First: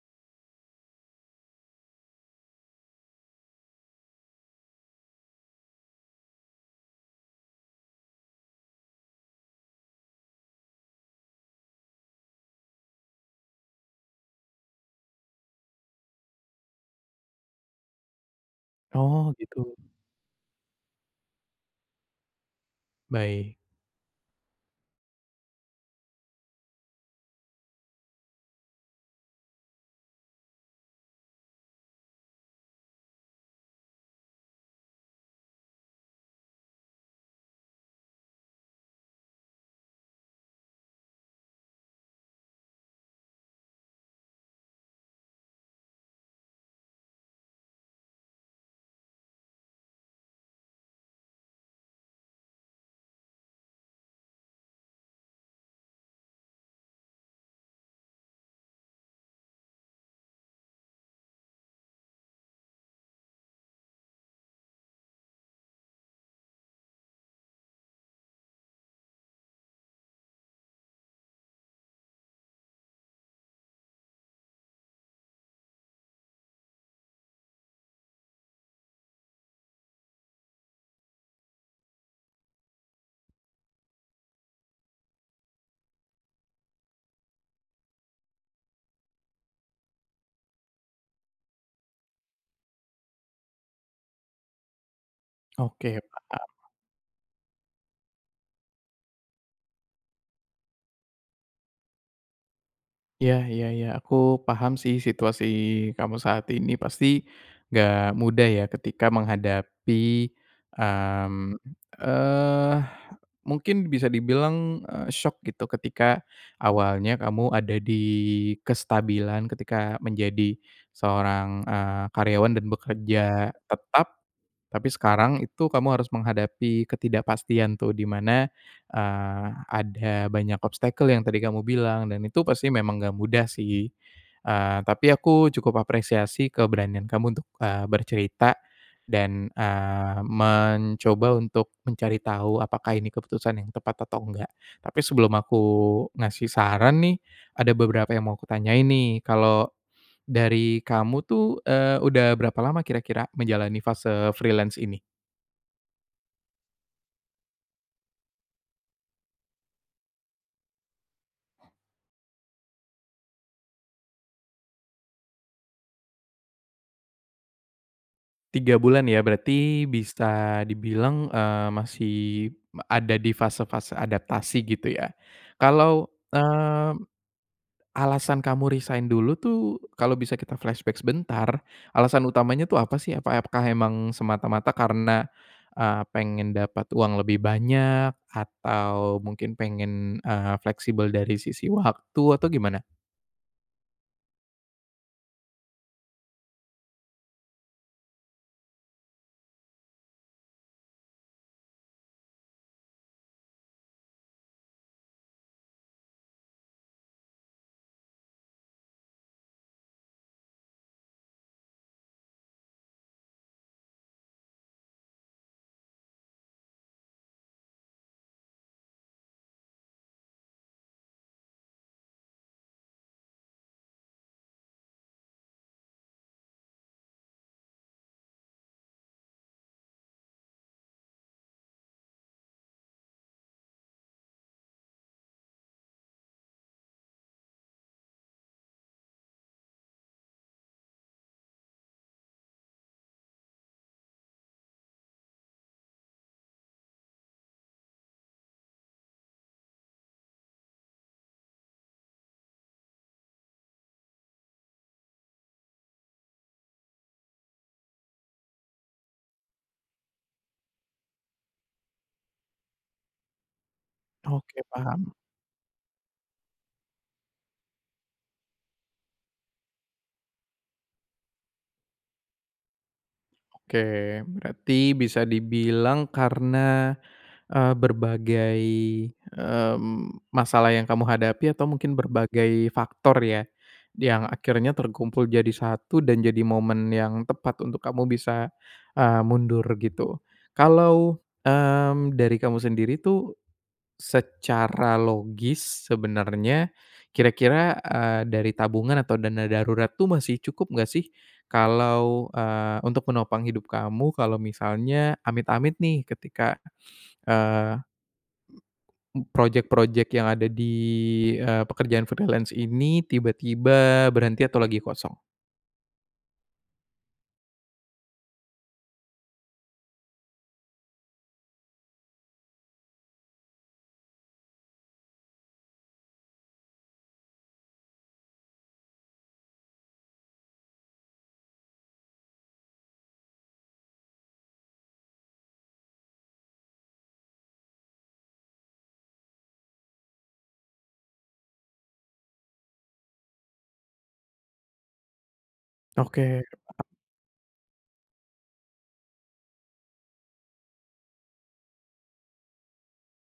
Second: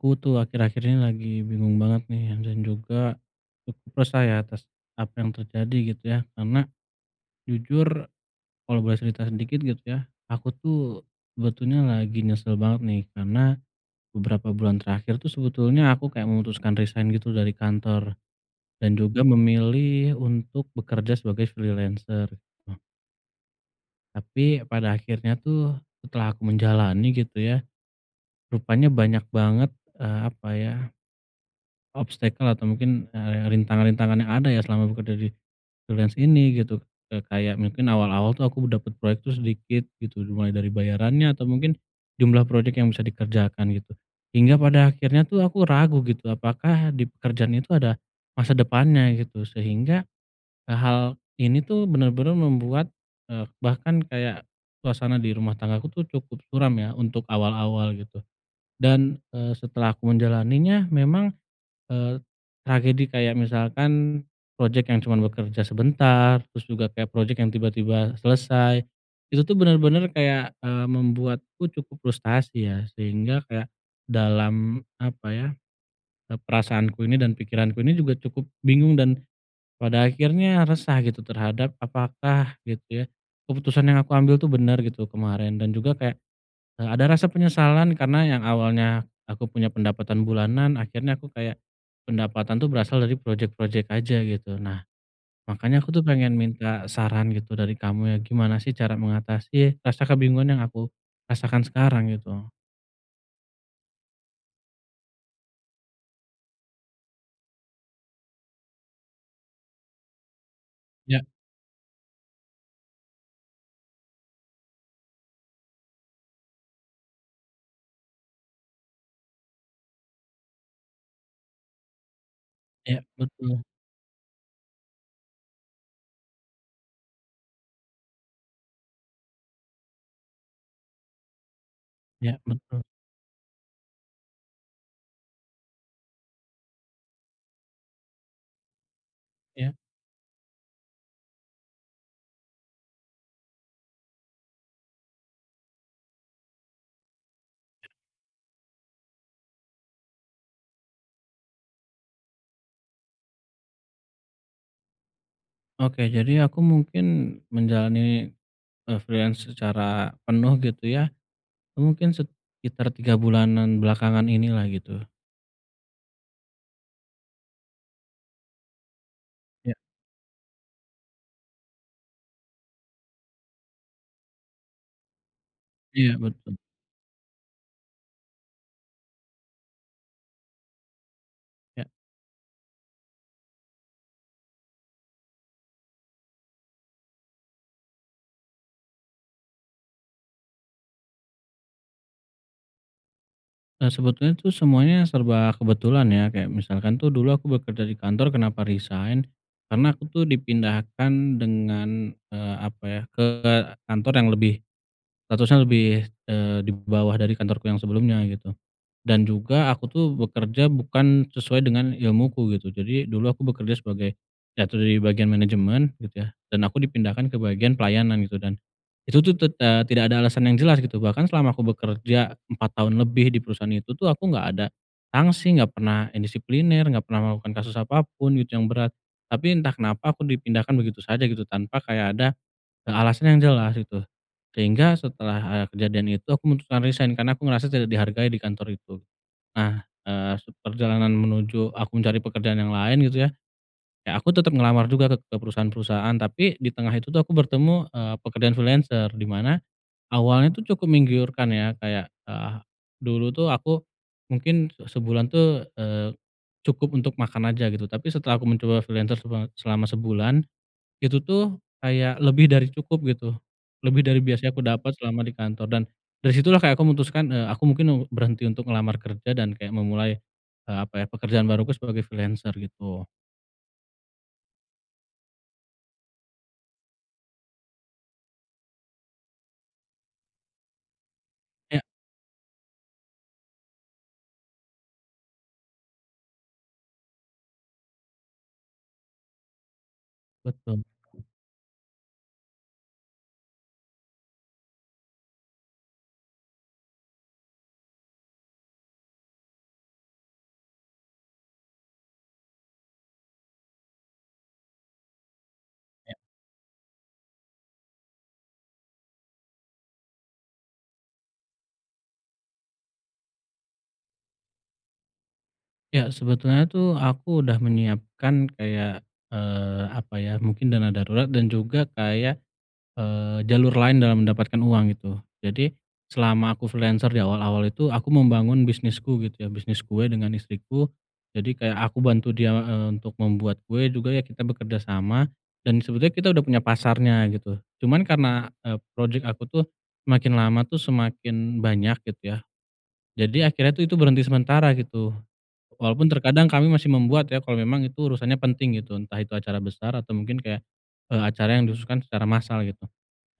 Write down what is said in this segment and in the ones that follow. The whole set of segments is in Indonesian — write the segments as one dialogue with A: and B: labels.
A: Aku tuh akhir-akhir ini lagi bingung banget nih dan juga, cukup resah ya atas apa yang terjadi gitu ya karena, jujur kalau boleh cerita sedikit gitu ya aku tuh sebetulnya lagi nyesel banget nih karena, beberapa bulan terakhir tuh sebetulnya aku kayak memutuskan resign gitu dari kantor, dan juga
B: Oh gitu.
A: memilih untuk bekerja sebagai freelancer.
B: Baik.
A: Tapi pada akhirnya tuh setelah aku menjalani gitu ya, rupanya banyak banget, eee, apa ya obstacle atau mungkin, eee, rintangan-rintangan yang ada ya selama bekerja di freelance ini gitu, eee, kayak mungkin awal-awal tuh aku dapat proyek tuh sedikit gitu dimulai dari bayarannya atau mungkin jumlah project yang bisa dikerjakan gitu, hingga pada akhirnya tuh aku ragu gitu apakah di pekerjaan itu ada, masa depannya gitu sehingga, eee, hal ini tuh benar-benar membuat, eee, bahkan kayak suasana di rumah tangga aku tuh cukup suram ya, untuk awal-awal gitu, dan, eee, setelah aku menjalaninya memang, eee, tragedi kayak misalkan project yang cuma bekerja sebentar terus juga kayak project yang tiba-tiba selesai, itu tuh benar-benar kayak, eee, membuatku cukup frustasi ya, sehingga kayak dalam apa ya, eee, perasaanku ini dan pikiranku ini juga cukup bingung dan pada akhirnya resah gitu terhadap apakah gitu ya, keputusan yang aku ambil tuh bener gitu kemarin, dan juga kayak, eee, ada rasa penyesalan karena yang awalnya aku punya pendapatan bulanan akhirnya aku kayak pendapatan tuh berasal dari project-project aja gitu nah, makanya aku
B: Oke
A: tuh pengen
B: paham.
A: minta saran gitu dari kamu ya gimana sih cara mengatasi rasa kebingungan yang aku rasakan sekarang gitu.
B: Iya iya iya aku paham sih situasi kamu saat ini pasti, nggak mudah ya ketika menghadapi,
A: Iya.
B: mmm, eee, mungkin bisa dibilang, eee, syok gitu ketika awalnya kamu ada di kestabilan ketika menjadi seorang, eee, karyawan dan
A: Iya
B: bekerja
A: betul.
B: tetap, tapi sekarang itu kamu harus menghadapi ketidakpastian tuh di mana, eee, ada banyak obstacle yang tadi kamu bilang dan
A: Iya
B: itu pasti
A: betul.
B: memang enggak mudah sih, eee, tapi aku cukup apresiasi keberanian kamu untuk, eee, bercerita dan,
A: Iya.
B: eee, mencoba untuk mencari tahu apakah ini keputusan yang tepat atau nggak tapi sebelum aku ngasih saran nih ada beberapa yang mau aku tanyain nih kalau, dari kamu tuh eee, udah berapa lama kira-kira menjalani fase freelance ini?
A: Oke jadi aku mungkin menjalani, eee, freelance secara penuh gitu ya, mungkin sekitar 3 bulanan belakangan inilah gitu.
B: 3 bulan ya
A: Iya.
B: berarti bisa dibilang, eee, masih ada di fase-fase adaptasi gitu ya, kalau,
A: Iya betul.
B: eee, alasan kamu resign dulu tuh kalau bisa kita flashback sebentar
A: Iya.
B: alasan utamanya tuh apa sih? Apakah emang semata-mata karena, eee, pengen dapat uang lebih banyak atau mungkin pengen, eee, fleksibel dari sisi waktu atau gimana?
A: Eee, sebetulnya tuh semuanya serba kebetulan ya kayak misalkan tuh dulu aku bekerja di kantor kenapa resign? Karena aku tuh dipindahkan dengan, eee, apa ya ke kantor yang lebih statusnya lebih, eee, di bawah dari kantorku yang sebelumnya gitu, dan juga aku tuh bekerja bukan sesuai dengan ilmuku gitu jadi dulu aku bekerja sebagai, jatuh dari bagian management gitu ya dan aku dipindahkan ke bagian pelayanan gitu dan, itu tuh tet eee, tidak ada alasan yang jelas gitu bahkan selama aku bekerja 4 tahun lebih di perusahaan itu tuh aku nggak ada sanksi, nggak pernah indisipliner, nggak pernah melakukan kasus apapun gitu yang berat, tapi entah kenapa aku dipindahkan begitu saja gitu tanpa kayak ada, eee, alasan yang jelas gitu sehingga setelah, eee, kejadian itu aku memutuskan resign karena aku ngerasa tidak dihargai di kantor itu, nah, eee, seperjalanan menuju aku mencari pekerjaan yang lain gitu ya, ya aku tetap ngelamar juga ke ke perusahaan-perusahaan, tapi di tengah itu tuh aku bertemu, eee, pekerjaan freelancer dimana, awalnya tuh cukup menggiurkan ya kayak, eh dulu tuh aku mungkin sebulan tuh, eee, cukup untuk makan aja gitu tapi setelah aku mencoba freelancer sebat selama sebulan, itu tuh kayak lebih dari cukup gitu, lebih dari biasanya
B: Oke
A: aku dapat
B: paham.
A: selama di kantor dan dari situlah kayak aku memutuskan, eee, aku mungkin berhenti untuk ngelamar kerja dan kayak memulai, eee, apa ya pekerjaan baruku sebagai freelancer gitu.
B: Oke berarti bisa dibilang karena, eee, berbagai, mmm, masalah yang kamu hadapi atau
A: Iya.
B: mungkin berbagai faktor ya, yang akhirnya terkumpul jadi satu dan jadi momen yang tepat untuk kamu bisa, eee, mundur gitu.
A: Betul.
B: Kalau, mmm, dari kamu sendiri tuh, secara logis sebenarnya kira-kira, eee, dari tabungan atau dana darurat tuh masih cukup gak sih kalau, eee, untuk menopang hidup kamu kalau misalnya amit-amit nih
A: Iya.
B: ketika, eee, project-project yang ada di, eee, pekerjaan freelance ini tiba-tiba berhenti atau lagi kosong?
A: Ya sebetulnya tuh aku udah menyiapkan kayak, eee, apa ya mungkin dana darurat dan juga kayak, eee, jalur lain dalam mendapatkan uang gitu, jadi selama aku freelancer di awal-awal itu aku membangun bisnisku gitu ya, bisnis kue dengan istriku, jadi kayak aku bantu dia, eee, untuk membuat kue juga ya kita bekerja sama, dan sebetulnya kita udah punya pasarnya gitu, cuman karena, eee, project aku tuh semakin lama tuh semakin banyak gitu ya, jadi akhirnya tuh itu berhenti sementara gitu, walaupun
B: Oke.
A: terkadang kami masih membuat ya kalau memang itu urusannya penting gitu, entah itu acara besar atau mungkin kayak, eee, acara yang dikhususkan secara masal gitu,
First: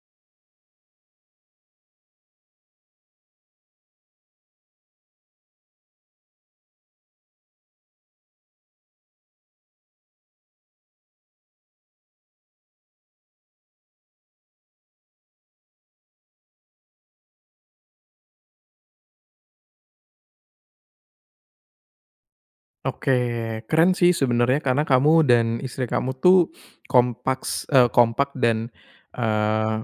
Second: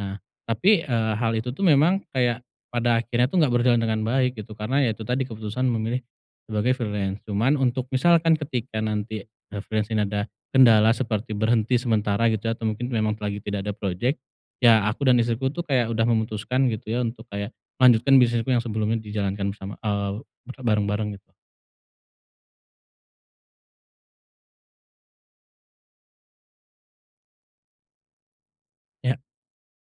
A: nah tapi, eee, hal itu tuh memang kayak pada akhirnya tuh gak berjalan dengan baik gitu karena ya itu tadi keputusan memilih sebagai freelance cuman untuk misalkan ketika nanti, eee, freelance ini ada kendala seperti berhenti sementara gitu, atau mungkin memang lagi tidak ada project, ya aku dan istriku tuh kayak udah memutuskan gitu ya untuk kayak melanjutkan bisnisku yang sebelumnya dijalankan bersama eee, berbareng-bareng gitu.
B: Oke keren sih sebenarnya karena kamu dan istri kamu tuh kompaks eee, kompak dan,
A: Iya.
B: eee,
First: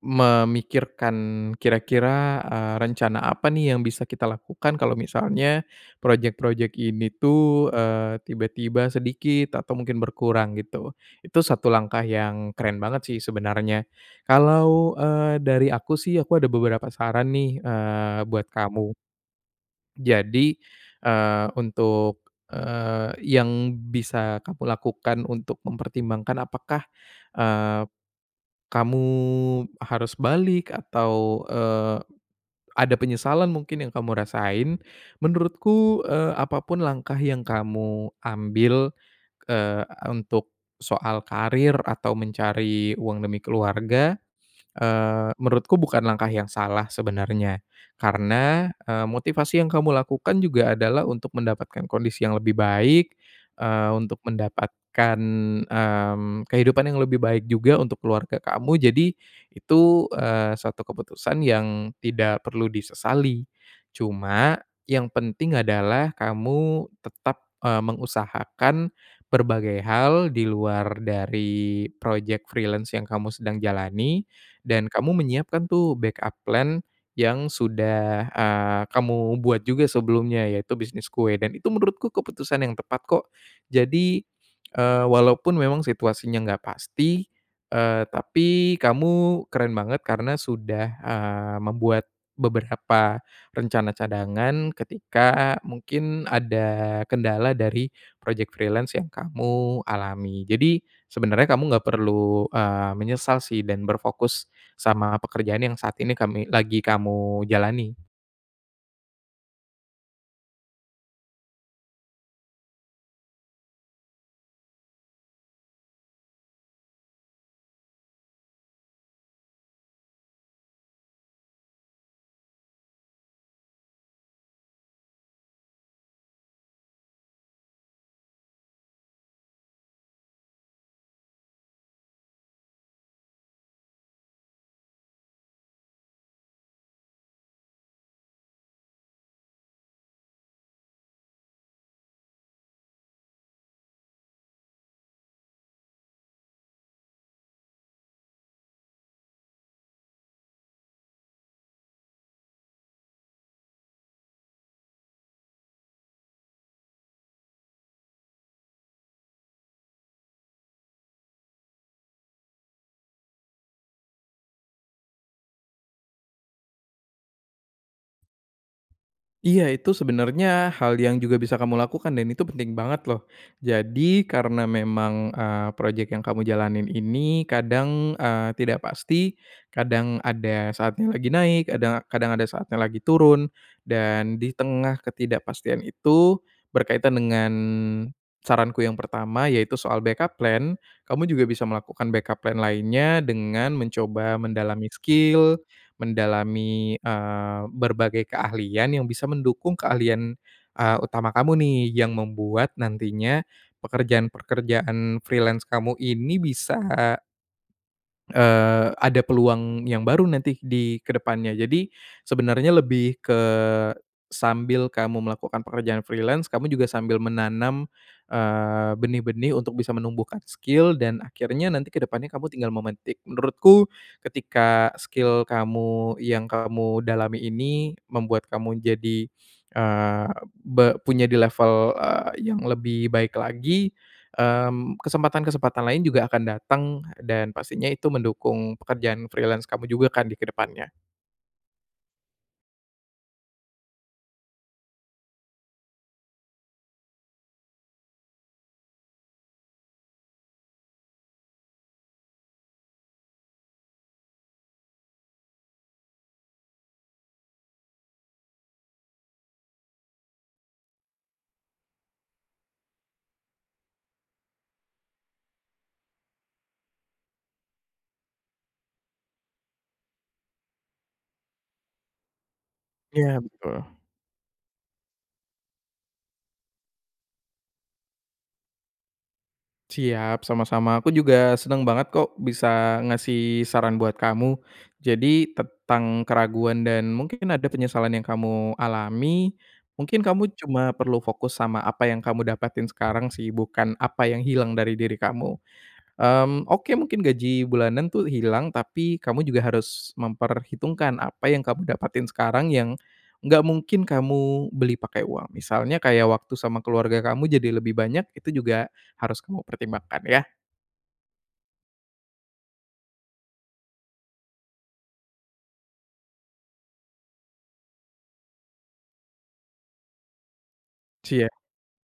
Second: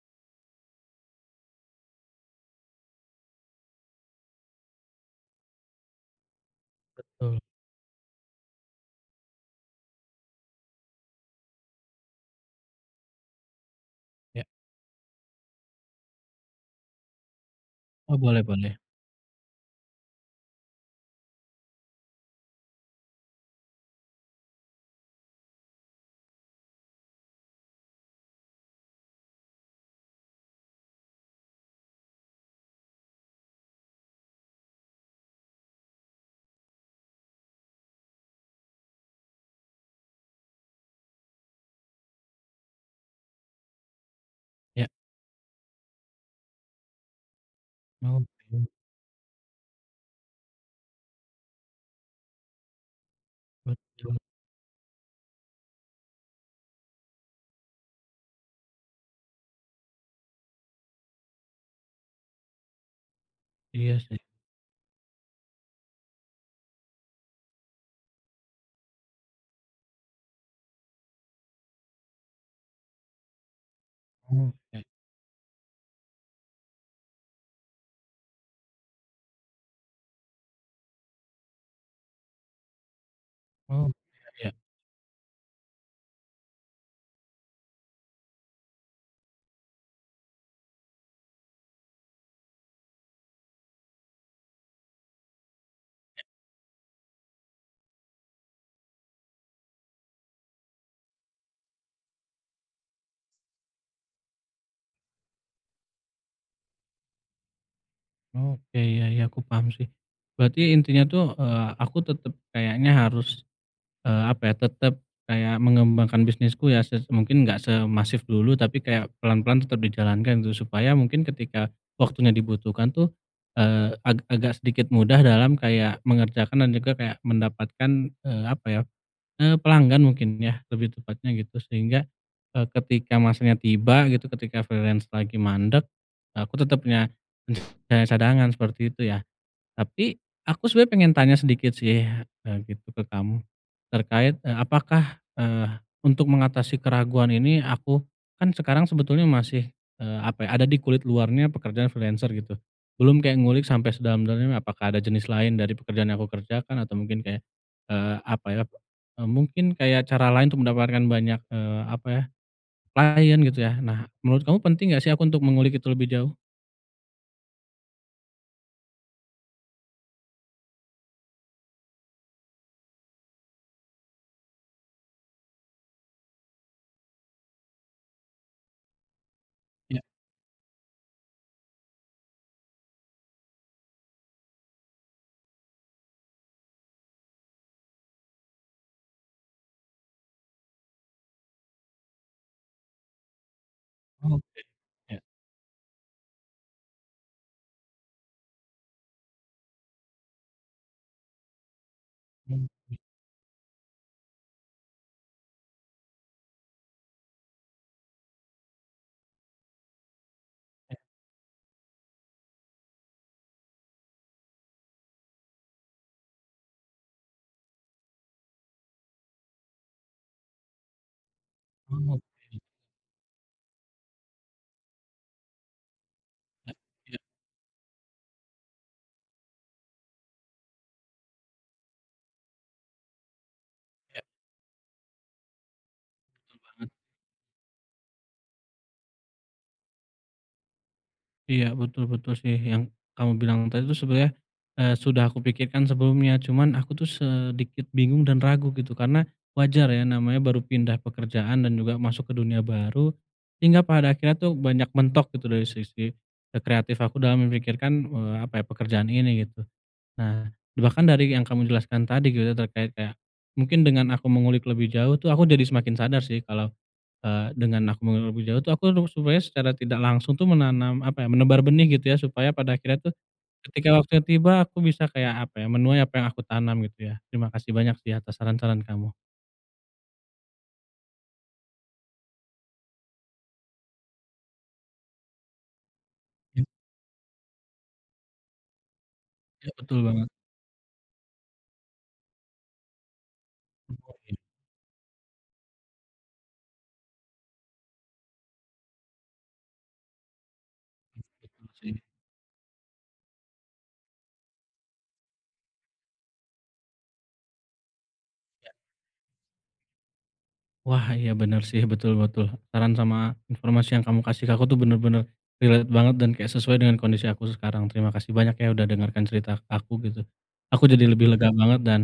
B: memikirkan kira-kira, eee, rencana apa nih yang bisa kita lakukan kalau misalnya project-project ini
A: Betul.
B: tuh, eee, tiba-tiba sedikit atau mungkin berkurang gitu, itu satu langkah yang keren banget sih sebenarnya,
A: Iya.
B: kalau, eee, dari aku sih aku ada beberapa saran nih,
A: Oh
B: eee,
A: boleh
B: buat
A: boleh.
B: kamu. Jadi, eee, untuk, eee, yang bisa kamu lakukan untuk mempertimbangkan apakah, eee, kamu harus balik atau, eee, ada penyesalan mungkin yang kamu rasain menurutku, eee, apa pun langkah yang kamu ambil, eee, untuk soal karir atau mencari uang demi keluarga,
A: Iya.
B: eee, menurutku bukan langkah yang salah sebenarnya
A: Oke.
B: karena, eee, motivasi yang kamu lakukan juga adalah untuk mendapatkan kondisi yang lebih baik, eee,
A: Betul.
B: untuk mendapatkan, mmm, kehidupan yang lebih baik juga untuk keluarga kamu jadi, itu, eee, suatu keputusan yang tidak perlu disesali,
A: Iya sih.
B: cuma yang penting adalah kamu tetap, eee, mengusahakan berbagai hal di luar dari project freelance yang kamu sedang jalani
A: Oh iya.
B: dan kamu menyiapkan tuh backup plan yang sudah, eee, kamu buat juga sebelumnya yaitu bisnis kue dan itu menurutku keputusan yang tepat kok,
A: Oh
B: jadi,
A: iya iya.
B: eee, walaupun memang situasinya enggak pasti, eee, tapi kamu keren banget karena sudah, eee, membuat beberapa rencana cadangan ketika
A: Ya.
B: mungkin ada kendala dari project freelance yang kamu alami jadi sebenarnya kamu nggak perlu, eee, menyesal sih dan berfokus sama pekerjaan yang saat ini kami lagi kamu jalani.
A: Oke iya iya iya aku paham sih, berarti intinya tuh, eee, aku tetap kayaknya harus, eee, apa ya, tetap kayak mengembangkan bisnisku ya ses mungkin nggak semasif dulu tapi kayak pelan-pelan tetap dijalankan gitu supaya mungkin ketika waktunya dibutuhkan tuh, eee, ag agak sedikit mudah dalam kayak mengerjakan dan juga kayak mendapatkan, eee, apa ya, eee, pelanggan mungkin ya lebih tepatnya gitu sehingga, eee, ketika masanya tiba gitu ketika freelance lagi mandek aku tetap punya punya cadangan seperti itu ya, tapi aku sebenernya pengen tanya sedikit sih, eee, gitu ke kamu terkait, eee, apakah, eee, untuk mengatasi keraguan ini aku kan sekarang sebetulnya masih, eee, apa ya ada di kulit luarnya pekerjaan freelancer gitu belum kayak ngulik sampai sedalam-dalamnya apakah ada jenis lain dari pekerjaan yang aku kerjakan atau mungkin kayak, eee, apa ya, eee, mungkin kayak cara lain untuk mendapatkan banyak, eee, apa ya, klien gitu ya, nah menurut kamu penting gak sih aku untuk mengulik itu lebih jauh?
B: Iya, itu sebenarnya hal yang juga bisa kamu lakukan dan itu penting banget loh. Jadi, karena memang, eee, projek yang kamu jalanin ini kadang, eee, tidak pasti,
A: Iya.
B: kadang ada saatnya lagi naik, kadang kadang ada saatnya lagi turun. Dan di tengah ketidakpastian itu, berkaitan dengan, saranku yang pertama yaitu soal backup plan, kamu juga bisa melakukan backup plan lainnya dengan mencoba
A: Oke,
B: mendalami
A: ya.
B: skill, mendalami, eee, berbagai keahlian yang bisa mendukung keahlian, eee, utama kamu nih yang membuat
A: Mungkin.
B: nantinya, pekerjaan-pekerjaan freelance kamu ini bisa eee, ada peluang yang baru nanti
A: Ya.
B: di kedepannya. Jadi, sebenarnya lebih ke sambil kamu melakukan pekerjaan freelance, kamu juga sambil menanam, eee, benih-benih untuk bisa menumbuhkan skill dan akhirnya nanti kedepannya kamu
A: Oke.
B: tinggal memetik, menurutku, ketika skill kamu yang
A: Ah,
B: kamu
A: iya.
B: dalami ini membuat kamu jadi, eee, be punya di level, eee, yang lebih baik lagi,
A: Iya.
B: mmm, kesempatan-kesempatan lain juga akan
A: Betul
B: datang,
A: banget.
B: dan pastinya itu mendukung pekerjaan freelance kamu juga kan di kedepannya.
A: Iya, betul betul sih, yang kamu bilang tadi tuh sebenernya, eee, sudah aku pikirkan sebelumnya, cuman aku tuh sedikit bingung dan ragu gitu, karena wajar ya, namanya baru pindah pekerjaan dan juga masuk ke dunia baru, hingga pada akhirnya tuh banyak mentok gitu dari sisi e kreatif aku dalam memikirkan, eee, apa ya, pekerjaan ini gitu. Nah, bahkan dari yang kamu jelaskan tadi gitu terkait kayak, mungkin dengan aku mengulik lebih jauh tuh, aku jadi semakin sadar sih kalau, eee, dengan aku mengulik lebih jauh tuh, aku tuh sebenarnya secara tidak langsung tuh menanam apa ya, menebar benih gitu ya, supaya pada akhirnya tuh,
B: Iya, betul.
A: ketika waktunya tiba aku bisa kayak apa ya, menuai apa yang aku tanam gitu ya. Terima kasih banyak sih atas saran-saran kamu.
B: Siap, sama-sama, aku juga senang banget kok, bisa ngasih saran buat kamu. Jadi tentang
A: Iya.
B: keraguan dan mungkin ada penyesalan yang kamu alami,
A: Iya, betul
B: mungkin
A: banget.
B: kamu cuma perlu fokus sama apa yang kamu dapatin sekarang sih,
A: Hmm,
B: bukan apa
A: oke.
B: yang hilang dari diri kamu. Mmm, oke, mungkin gaji bulanan tuh hilang, tapi kamu juga harus
A: Mmm,
B: memperhitungkan apa yang
A: betul
B: kamu
A: sih.
B: dapatin sekarang yang enggak mungkin kamu beli pakai uang, misalnya kayak waktu sama keluarga kamu jadi lebih banyak, itu
A: Ya.
B: juga harus kamu pertimbangkan ya.
A: Wah, iya, bener sih, betul betul. Saran sama informasi yang kamu kasih ke aku tuh bener-bener relate banget dan kayak sesuai dengan kondisi aku sekarang, terima kasih banyak ya, udah dengarkan cerita k aku gitu. Aku jadi lebih lega
B: Siap.
A: banget dan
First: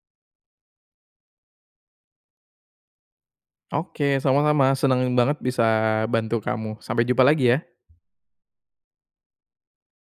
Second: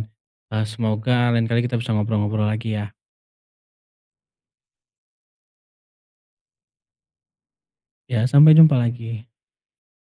A: e semoga lain kali kita bisa ngobrol-ngobrol lagi ya.
B: Oke, sama-sama, senengin banget bisa bantu kamu, sampai jumpa lagi ya.
A: Ya, sampai jumpa lagi.